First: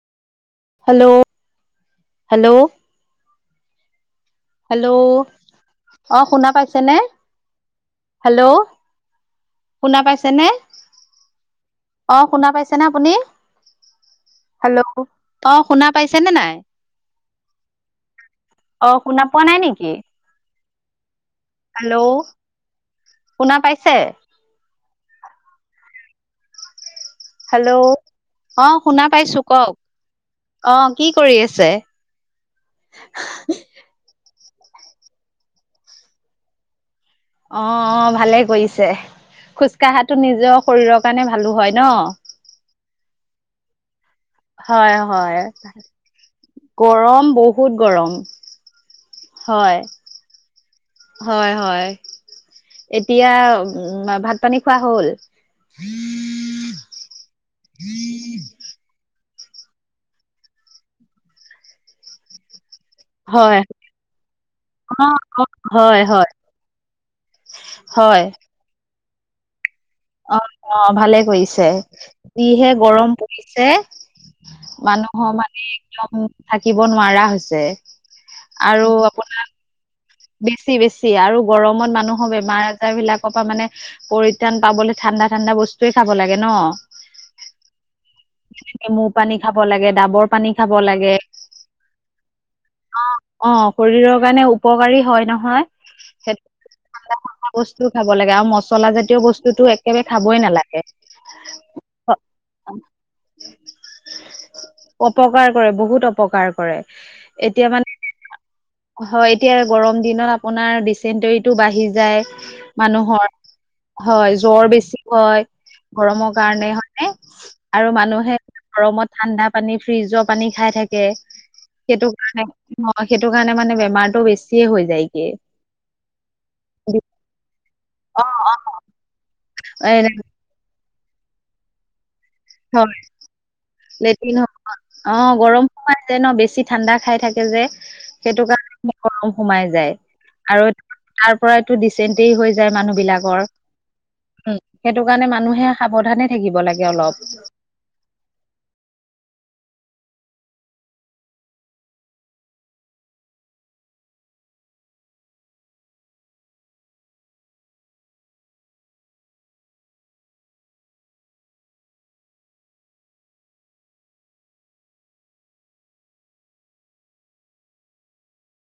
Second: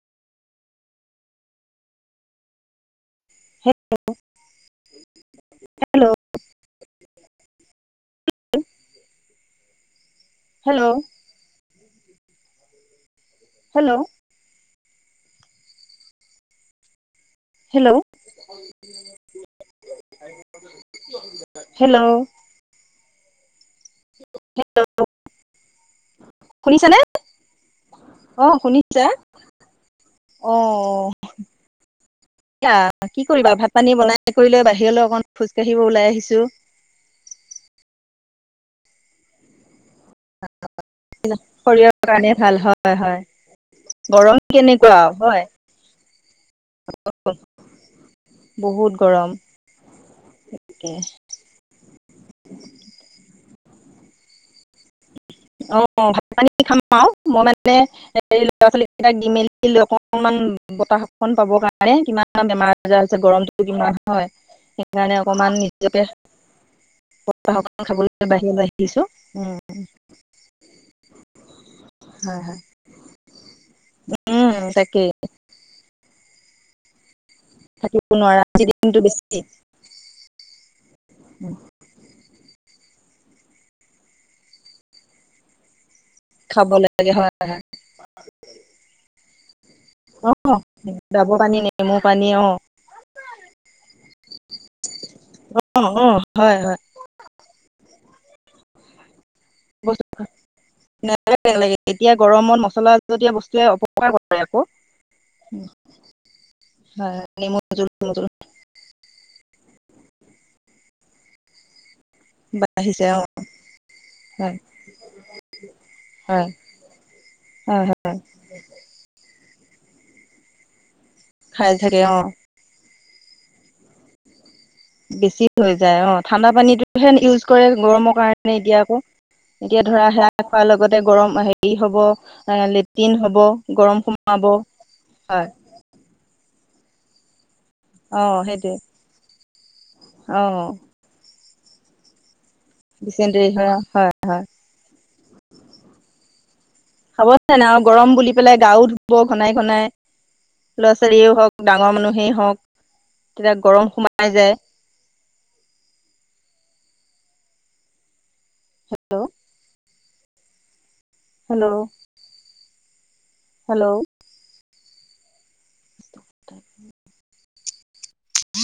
Hello hello. Hello hello অ শুনা পাইছেনে? হেল্ল' শুনা পাইছেনে? হেল্ল'। অঁ, শুনা পাইছে ন আপুনি? হেল্ল'। হেল্ল' অঁ, শুনা পাইছেনে নাই? হেল্ল' অ শুনা পোৱা নাই নেকি হেল্ল'। শুনা পাইছে? হেল্ল শুনিছানে? হেল্ল' অ শুনা পাইছো কওক? অ কি কৰি আছে? এয়া কি কৰিবা ভাত পানী বনাই কৰি লৈ বাহিৰলৈ অকমান খোজ কাঢ়িব ওলাই আহিছো। অ অ ভালে কৰিছে খোজ কাঢ়াটো নিজৰ শৰীৰৰ কাৰণে ভালো হয় ন। শৰীৰৰ কাৰণে ভাল হয় হয় গৰম হয় কেনেকুৱা হয় গৰম বহুত গৰম হয়। তাকে হয় হয় এতিয়া উ ভাত-পানী খোৱা হ'ল অ ভাত-পানী খাম আৰু মই মানে এই ল'ৰা ছোৱালী কেইটাক দি মেলি লৈ অকনমান বতাহ খন পাব কাৰণে মানে কিমান বেমাৰ আজাৰ হৈছে হয় গৰমটো কিমান হয় অ সেইকাৰণে অ অকমান হয় নিজকে হয় সপ্তাহৰ কাৰণে হয় খাবলৈ বাঢ়িয়ে বাঢ়ি দিছো উম অ অ ভালে কৰিছে হয় হয় যিহে গৰম পৰিছে। উম তাকেই এ একদম থাকিব নোৱাৰা হৈছে থাকিব নোৱাৰা আজি আৰু দিনটো বেছি আপোনাৰ বেছি বেছি আৰু গৰমত মানুহৰ বেমাৰ আজাৰ বিলাকৰ পৰা মানে পৰিত্ৰাণ পাবলৈ ঠাণ্ডা ঠাণ্ডা বস্তুৱে খাব লাগে ন। লাগে হয় হয় যেনেকে নেমুৰ পানী খাব লাগে, অ ডাবৰ পানী খাব লাগে ডাবৰ পানী নেমু পানী অ অ অ শৰীৰৰ কাৰণে উপকাৰী হয় নহয় অ অ সেত- হয় হয় বস্তুও খাব লাগে আৰু মছলা জাতীয় বস্তু বস্তু খোৱা [unintelligible] লাগে এতিয়া গৰমত মছলা জতীয়া বস্তুৱে অপকাৰ কৰে আক অপকাৰ কৰে বহুত অপকাৰ কৰে হয় নেমু এতিয়া জোল মানে নেমু জোল হয় এতিয়া গৰম দিনত আপোনাৰ ডিচেণ্টৰিটো বাঢ়ি যায় বাঢ়িছে অ মানুহৰ হয় জ্বৰ বেছি হয় গৰমৰ কাৰণে হয় হয় আৰু হয় মানুহে গৰমত ঠাণ্ডা পানী ফ্ৰিজৰ পানী খাই থাকে খাই থাকে সেইটো অ কাৰণে অ' সেইটো কাৰণে মানে বেমাৰটো বেছিয়ে হৈ যায়গে। বেছি হৈ যায় অ ঠাণ্ডা পানীটো হে ইউজ কৰে গৰমৰ অ অ কাৰণে এতিয়া আকৌ এতিয়া এ ধৰা সেয়া খোৱাৰ লগতে গৰম হেৰি হ'ব এ হয় লেট্ৰিন হ'ব, গৰম লেট্ৰিন সোমাব হ'ব অ' হয় গৰম সোমাই যায় ন? বেছি ঠাণ্ডা খাই থাকে যে অ সেইটো সেইটোৱে কাৰণে গৰম সোমাই যায়, অ আৰু তাৰ পৰাই টো ডিচেন্টেৰি হৈ যায় মানুহ বিলাকৰ। অ হয় হয় উ', সেইটো কাৰণে মানুহে সাৱধানে থাকিব লাগে অলপ। অৱশ্যে এনেকা গৰম বুলি পেলাই গা ও ধুব ঘনাই ঘনাই। ল'ৰা ছোৱালীয়েই হওঁক ডাঙৰ মানুহেই হওঁক তেতিয়া গৰম সোমাই যায়। হেল্ল' হেল্ল' হেল্ল' তাকেই